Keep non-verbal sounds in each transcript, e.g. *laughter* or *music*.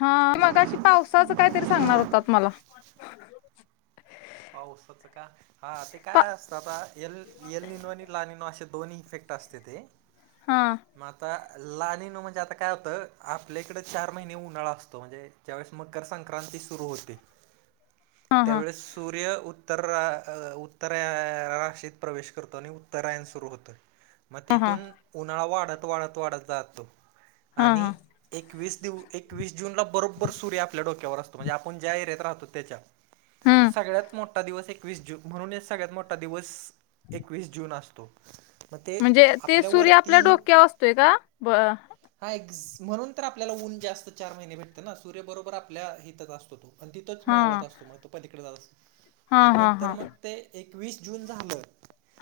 हा मगाशी पावसाचं कायतरी सांगणार होतात मला. पावसाचं का, का हा ते पा काय असतं आता. येल येल निनोनी *unintelligible* असे दोनही इफेक्ट असते ते. हा. मग आता लाणीन म्हणजे आता काय होतं, आपल्याकडे चार महिने उन्हाळा असतो म्हणजे ज्यावेळेस मकर संक्रांती सुरू होते *inaudible* त्यावेळेस सूर्य उत्तर रा उत्तरा राशीत प्रवेश करतो आणि उत्तरायण सुरू हो तो. मग हा हा तेथून उन्हाळा वाढत वाढत वाढत जातो हा आणि हा एकवीस दिव एकवीस जूनला बरोबर सूर्य आपल्या डोक्यावर असतो, म्हणजे आपण ज्या एरियात राहतो त्याच्या. मग हम्म सगळ्यात मोठा दिवस एकवीस जून, म्हणून एक सगळ्यात मोठा दिवस एकवीस जून असतो. मग ते म्हणजे ते सूर्य आपल्यावरती आपल्या डोक्यावर असतोय का? बर. हा एक म्हणून तर आपल्याला ऊन जास्त चार महिने भेटत ना, सूर्य बरोबर आपल्या हितच असतो तो. आणि तिथंच मावळत असतो मग तो पलीकडे हा जरासं आणि हा नंतर हा मग ते एकवीस जून झालं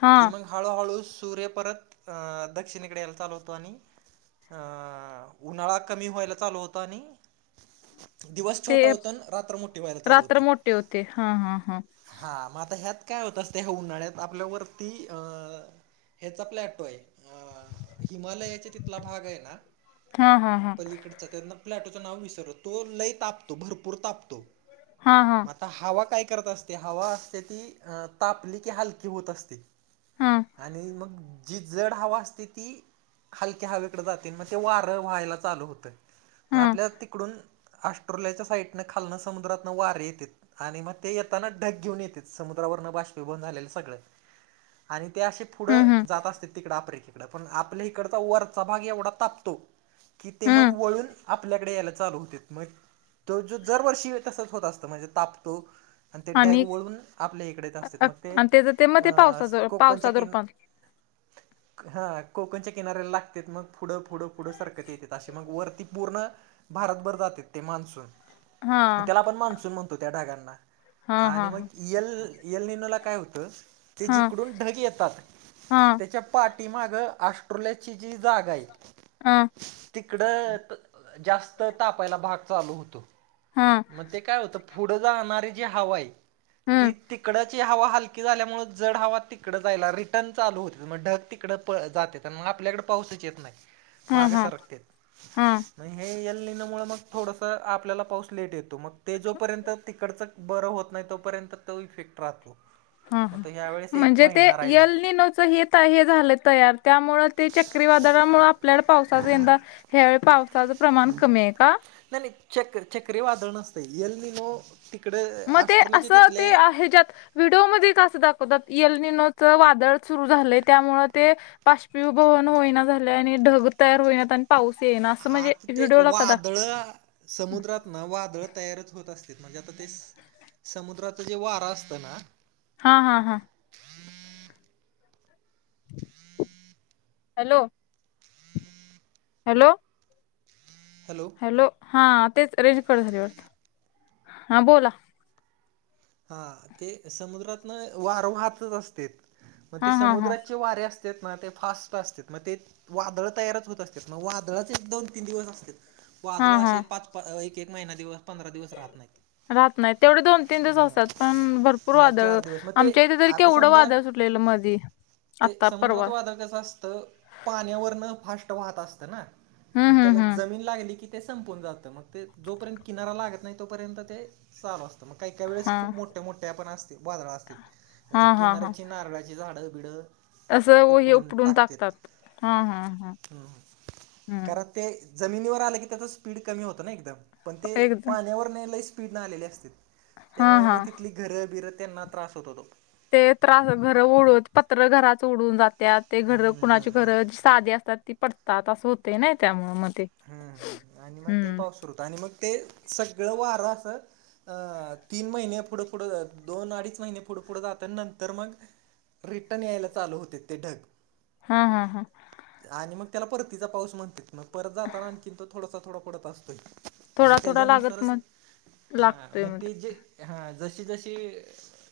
हा की मग हळूहळू सूर्य परत दक्षिणेकडे यायला चालू होतो आणि अ उन्हाळा कमी व्हायला चालू होतो आणि दिवस ते छोटा होता आण रात्र मोठी व्हायला चालू रात्र होते. मोठे होते हा हा हा. हा मग आता ह्यात काय होत असतंय, ह्या उन्हाळ्यात आपल्यावरती अं हेचा प्लॅटो हाय, हिमालयाचे तिथला भाग आहे ना हा हा हा. त्यांतन प्लॅटो नाव विसर तो लई तापतो भरपूर तापतो. हा हा. मग आता हवा काय करत असते हवा असते ती अ तापली की हलकी होत असते. हा आणि मग द जड हवा असते ती हलक्या हवेकडे जाते मग ते वारं व्हायला चालू होतं. मग हम्म आपल्या तिकडून ऑस्ट्रोलियाच्या साईडनं खालनं समुद्रातन वार येतेत. आणि मग ते येताना ढग घेऊन येतेत समुद्रावरन बाष्पीभवन झालेले सगळं. आणि ते असे पुढं हम्म जात असतेत तिकडं आफ्रिके पण आपल्या इकडचा वरचा भाग एवढा तापतो की ते मग हम्म वळून आप आपल्याकडे यायला चालू होतेत मग तो जो जरवर्षी तसंच होतो असतो म्हणजे तापतो. आणि ते ढग वळून आपल्या इकड येत असतेत अ- मग ते आणि त्याच ते मग अ ते पावसाचं कोकणच्या पावसाच किन *inaudible* हा कोकणच्या किनाऱ्याला लागतेत मग पुढं पुुढं पुढं सरकत येतेत असे मग वरती पूर्ण भारतभर जातेत ते मान्सून. हा त्याला आपण मान्सून म्हणतो त्या ढागांना हा हा आणि मग हा यल येलनीलला काय होतं ते हा जिकडून ढग येतात हा त्याच्या पाठीमागं ऑस्ट्रोलिया ची जी जागा आहे हा. तिकडं त जास्त तापायला भाग चालू होतो. हा मग ते काय होतं पुढं जाणारी जी हवा आहे ती हम्म तिकडची हवा हलकी झाल्यामुळं जड हवा तिकडं जायला रिटर्न चालू होते मग ढग तिकडं जातेत आणि मग आपल्याकडं पाऊसचं येत नाही हा माग हा सरकतेत. हा मग हे एललिनमुळं मग थोडसं आपल्याला पाऊस लेट येतो मग ते जो जोपर्यंत तिकडच बरं होत नाही तोपर्यंत तो इफेक्ट राहतो. हा मग हा. तो ह्या वेळेस एक म्हणजे ते महिना राहिला यललीनोचं हे त हे झालं तयार त्यामुळं ते चक्रीवादळामुळं आप आपल्याला पावसाचा यंदा ह्यावेळी पावसाचं प्रमाण कमी आहे का? चक्र चक्रीवादळ नसतयं एललिनो मग ते असं ते आ ह्यज्यात व्हिडिओमध्ये का असं दाखवतात एललिनोच वादळ सुरू झालंय त्यामुळ ते पाश्पिभवन होईना झालय आणि ढग तयार होईनात आणि पाऊस येईना असं म्हणजे व्हिडिओला का दाख कळ आ समुद्रात ना वादळ तयारच होत असतेत म्हणजे आता ते स समुद्राचा जे वार असत ना हा हा हा. हॅलो. हॅलो. हॅलो. हॅलो हा तेच रेंज कट झाली वाटतं हा बोला. हा ते समुद्रातनं वारं वाहतच असतेत मग ते हा हा हा समुद्राचे वारे अस म ते फास्ट असतेत मग ते वादळ तयारच होत असतेत मग वादळच एक दोन तीन दिवस असतेत. वादळ हा हा असे पाच पा एक एक महिना दिवस पंधरा दिवस राहत नाहीत. राहत नाहीत तेवढे दोन न त असतात पण भरपूर हा वादळ चार दिवस मग ते आमच्या इथे तरी आता केवढं समजा वादळ सुटलेलं मधी. ते आत्ता. परवा समुद्रात वादळ कसं अस तर पाण्यावरण फास्ट वाहत असत ना हम्म त्याला हम्म हम्म जमीन लागली की. संपून जात मग ते जोपर्यंत किनारा लागत नाही तोपर्यंत ते चालू असतं मग काही त्यावेळेस हा खूप मोठ्या मोठ्या पण असतेत वादळं असतेत म्हणजे हा हा हा किनाऱ्याची नारळाची झाडं बिडं असं व- हे उकडून उपडून टाकतात टाकतेत हा हा हा ह‌‍‌‌म्म हं हम्म कर‌त ते जमिनीवर आलं की त्याचा स्पीड कमी होतो ना एकदम पण ते एकदम पाण्यावरनं लई स्पि स्पीड न आलेली असते हा त्यामुळे हा मग तिथली घरं बिरं त्यांना त्रास होत होतो. ते त्रास घर ओढून पत्र घरााच ओढून जातात ते घर कुणाची घर साधे असतात ती पडतात असं होते नाही त्यामु म ते हम्म करृत आणि मग ते सगळं वारं अस अं तीन महिने पुढे पुढे दोन अडीच महिने पुढे पुढे जात नंतर मग रिटर्न यायला चालू होते ते ढग. हा हा हा आणि मग त्याला परतीचा पाऊस म्हणते मग परत जाताना आणखीन तो थोडासा थोडा पडत असतोय. म थोडा थोडा तेज्याच लागत नुसारच मग हा मग ते जे हां जशी जशी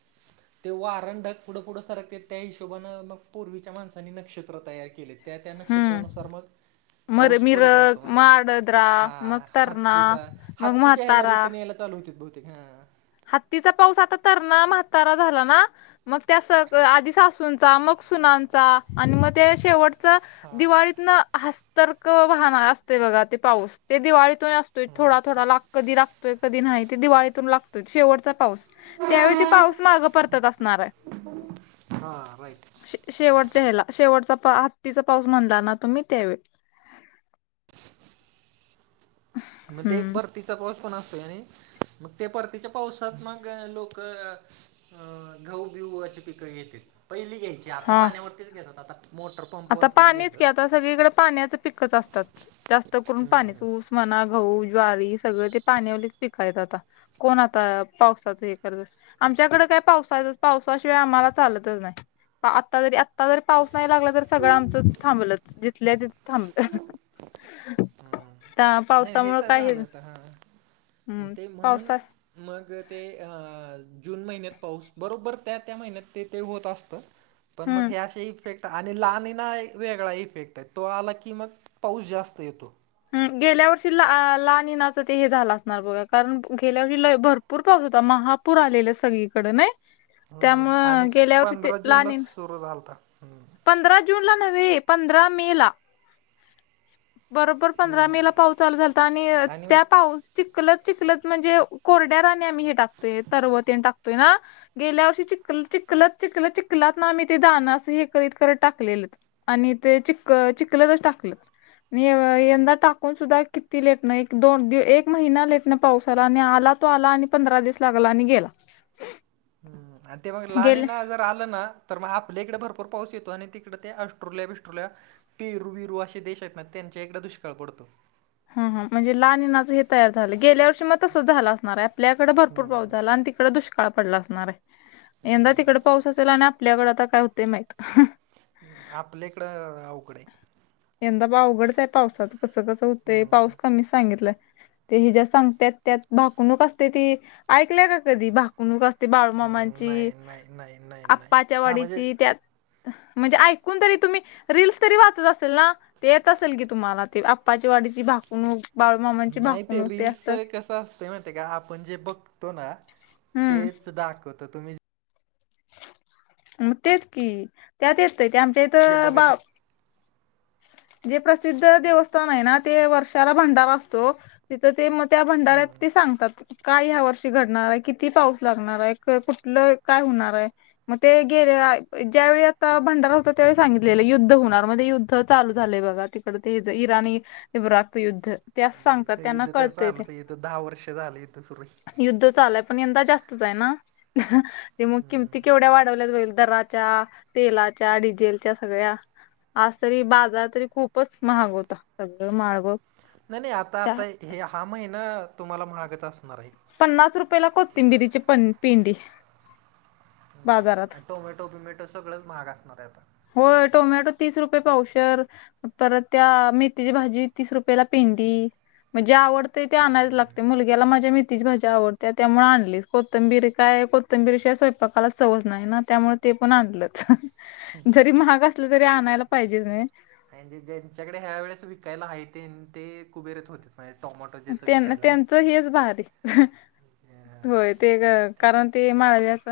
*inaudible* तेव्हा वारं आणि ढग पुढं पुढं सरकतेत त्या हिशोबाानने मग पूर्वीच्या माणसनी नक्षत्र तयार केलेत. त्या त्या हम्म नक्षत्रेकनुसार मग मर पाऊस पडत मिरग राहतो मग म्हणजे आडद्रा हा मग तरणा हत्तीचा मग हत्तीच्या ह्याला म्हातारा रिटर्न याला चालू होतेत बहुतेक हा हत्तीचा पाऊस आता तरणा म्हातारा झाला ना. मग त्या स आधी सासूचा मग सुनाचा आणि मग त्या शेवट हा दिवाळीत ना हस्तर्क वाहणार असते ग ते पाऊस ते दिवाळीतून. असतोय थोडा थोडा ला कधी लागतोय कधी नाही ते दिवाळीतून लागतोय शेवटचा पाऊस त्यावेळी त पाऊस माग पडत असणार हाय हा राईट शेव शेवटच्या ह्याला शेवटचा हत्तीचा पाऊस म्हणला ना तुम्ही त्यावेळी मते पर हम्म परतीचा पाऊस पण असतोय आणि मग ते परतीच्या पावसात मग लोक अं गहू बिहूची पिकं येते पहिली घ्यायची आता हा पाण्यावरतीच घेतात आता मोटर पंप आता वरतीच पाणीच की आता घेतात सगळीकडे पाण्याच पिकच असतात जास्त करून हम्म पाणीच ऊस. मना गहू ज्वारी सगळं ते पाण्या वलीच पिकायेत आता. कोण आता पावसाचे हे करल आमच्याकडे काय पावसाळ्यात पावसाशीवाय आम्हाला चालतच नाही. आता जरी आता जरी पाऊस नाही लागला तर सगळे आमचं इथल थांबलेच जिथलं तिथ थांबलं. त्या नाही पावसामुळे तर काय हे झालं आता हा हम्म ते म्हणून पावसात. मग ते अ जून महिन्यात पाऊस बरोबर त्या त्या महिन्यात ते ते होत असतं. पण मग हम्म हे अशी इफेक्ट आणि लाणीना एक वेगळा इफेक्ट तो आला की मग पाऊस जास्त येतो. हम्म गेल्या वर्षी ला लाणी नाच ते हे झालं असणार बघा कारण गेल्याविल्य भरप पूर पाऊस होता महापूर आलेले सगळीकड नाय? हो आणि पंधरा जून ला लानिन सुरू झालता हम्म पंधरा जून ला नव्हे पंधरा मे ला बरोब पंधरा मे ला पाऊस चालू झाल आणि त्या पाऊस चिकलत चिकलत म्हणजे कोरड्या राण्याणी हे टाकतेय तरवतेन टाकतेय ना. गेल्या वर्षी चिखल चिखलत चिखल चिखलत ना मी ते दणं असं हे करत करत टाकलेलेत. आणि ते चिखल चिखलच टाकल निव आ यंदा टाकून सुद्धा किती लेट एक दोन एक महिना लेटन पाऊसआला आणि आला तो आला आणि पंधरा दिवस लागला आणि गेला. हम्म ते मग गेले लानीना जर आलं ना तर मग आपल्याकडे भरपूर पाऊस येतो तिकडे ते ऑस्ट्रोलिया बिस्ट्रोलिया पेरू बरू असे देश आहेत ना त्यांच्या एककड दुष्काळ पडतो. ह ह म्हणजे लाहण्याचं हे तयार झालं गेल्या वर्षी मग तसच झालं असणार आहे आपल्याकडे भरपूर पाऊस हम्म झाला आणि तिकडे दुष ष्काळ पडला असणार आहे यंदा तिकड पाऊस असेल आणि आपल्याकडे आता काय होते माहत. आपल्याकडं अवघड ये यंदा बा अवघडच आहे पावसाचं कसं कसं होतय हम्म, पाऊस कमीच सांगितलंय. ते हि ज्या सांगत त्यात भाकणूक असते ती ऐकल्याय का कधी भाकणूक असते. ते बाळूमामांची नाही नाही नाही नाही नाही आपपाच्या हां म्हणजे वाडीची त्यात. म्हणजे ऐकून तरी तुम्ही रीलस तरी वाचत असेल ना. ते येत असेल की तुम्हाला ते आप्पाची वाडीची भाकवणूक बाळूमामांची भाकवणूक ते असतात. कस असत माण का आपण जे बघतो ना हम्म तेच दाखवत तुम्ही जे म तेच कि त्यात येत ते आमच्या जे इथं बघत बा जे प्रसिद्ध देवस्थान आहे ना ते वर्षाला भंडार असतो. तिथं ते मग त्या भंडाऱ्यात ते सांगतात. काय ह्या वर्षी घडणार आहे किती पाऊस लागणार आहे कुठलं काय होणार आहे. मग ते गेले ज्यावेळी आता भंडारा होतो त्यावेळी सांगितलेलं युद्ध होणार म युद्ध चालू झालंय बघा तिकडडे ते इराणी इब्रक युद्ध. ते असं सांगतात युद्ध त्यांना युद्ध तर कळतंय ते चालूच आहे युद् दहा वर्ष झालं युद्ध सुरु हे युद्ध चालय पण यंदा जास्तच आहे ना ते मग किमती केवढ्या वाढवल्या जाईल दरात तेलाच्या डीझेलच्या सगळ्या आज तरी. बाजार तरी खूपच महाग होता सगळं माळव नाही नाही आता आता हे हा महिना तुम्हाला महागच असणार आहे. पन्नास रुपयाेला कोथिंबिरीची पण पिंडी हम्म. बाजारात. आणि टोमॅटो बिमॅटो सगळंच माग असणार आहे आता होय टोमॅटो तीस रुपये पावशर. तर त्या मेथीची भाजी तीस रुपयाला पेंडी म्हणजे आवड तथे आणायच लागते मुलग्याला माझ्या मित तीच भाजी आवडतेया त्यामुळे आणलीच कोथंबीरी काय कोथंबीरी शिवाय स्वयंपाकालाच सवज नाही ना त्यामुळ ते पण आणलंच जरी महाग असलं तरी आणायला पाहिजे नाही. आणिजे ज्यांच्याकडे ह्या वेळेस विकायला आहे ते ते कुबेरत होते. होय टोमॅटोत त्याना त्यांचं हेच भारी. अ, होय ते कारण ते माळल्याच.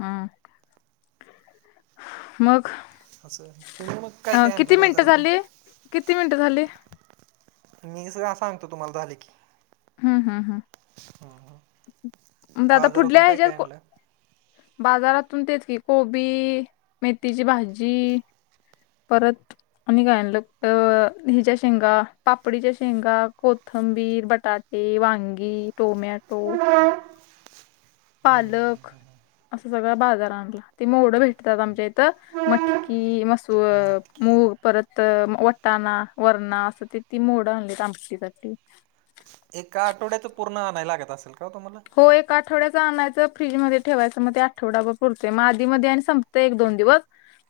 हम्म. मग असं तुम्ही मग काय अ काय किती आणलं मिनिटं बाजारातून झाली? किती मिनिटं झाली? मी स का सांगतो तुम्हाला झाले की. हम्म हम्म हम्म. हम्म. दादा पुढल्या हेज्यावर फो बाजारातून तेच की कोबी मेथीची भाजी. परत. आम्ही गायन ला हिच्या शेंगा पापडीच्या शेंगा कोथंबीर बटाट. ते वांगी टोमॅटो. पालक. असं सगळं बाजार आणला ते मोवढं भेटतात आमच्या इथं मटकी मस. सूर नक्की मूग परत तर वटाणा वरणा असं त ती मोड आणल आमटीसाठी. एका आठवड्याच पूर्ण नाही लागत असेल का ओ तुम्हाला? हो एक आठवड्याचं आणायचं फ्रीजमध्ये ठेवायचं मग ते आठवडा बर पुरते मग आधीमध्ये आणि संपतं एक दोन दिवस.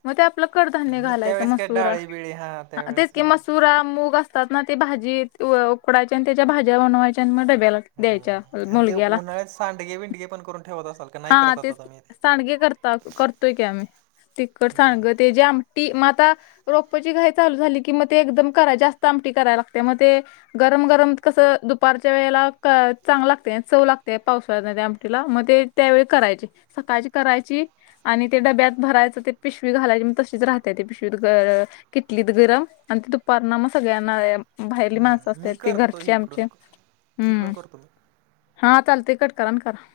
मग ते आपलं कडधान्य मी घालायचं त्यावेळेस काय मसुरा डाळी बिळी हा तेच त्यावेळेस क मसुरा मूग अस त ना ते भाजी उकडायच्या आणि त्याच्या भाज्या बनवायच्या आणि मग डब्याला द्यायच्या. हम्म आणि ते मुलग्याला उन्हाळ्यात सांडगे बिंडगे पण करून ठेवत असाल का नाही हा करत आता तेच तुम्ही ते सांडगे करता करतोय की आम्ही तिखट हम्म सांडग. ते जी आमटी म आता. रोपची घाई चालू झाली की मग ते एकदम करा जास्त आमटी करायला लागते मग ते. गरम गरम कसं दुपारच्या वेळेला चांग लागते चव लागते पावसाळ्या त्या आमटला मग ते. त्यावेळी करायची सकाळची करायची. आणि ते डब्यात भरायचं ते पिशवी घालायची म तशीच राहतेय ते पिशवीत गर किलीत गरम आणि त दुपारना मग सगळ्यांना. बाहेली माणसं हम्म मी असते ती करतो घरची आमची इकडून हम्म. इकडून करतो मी हा चाल ते कट करा ना खरा.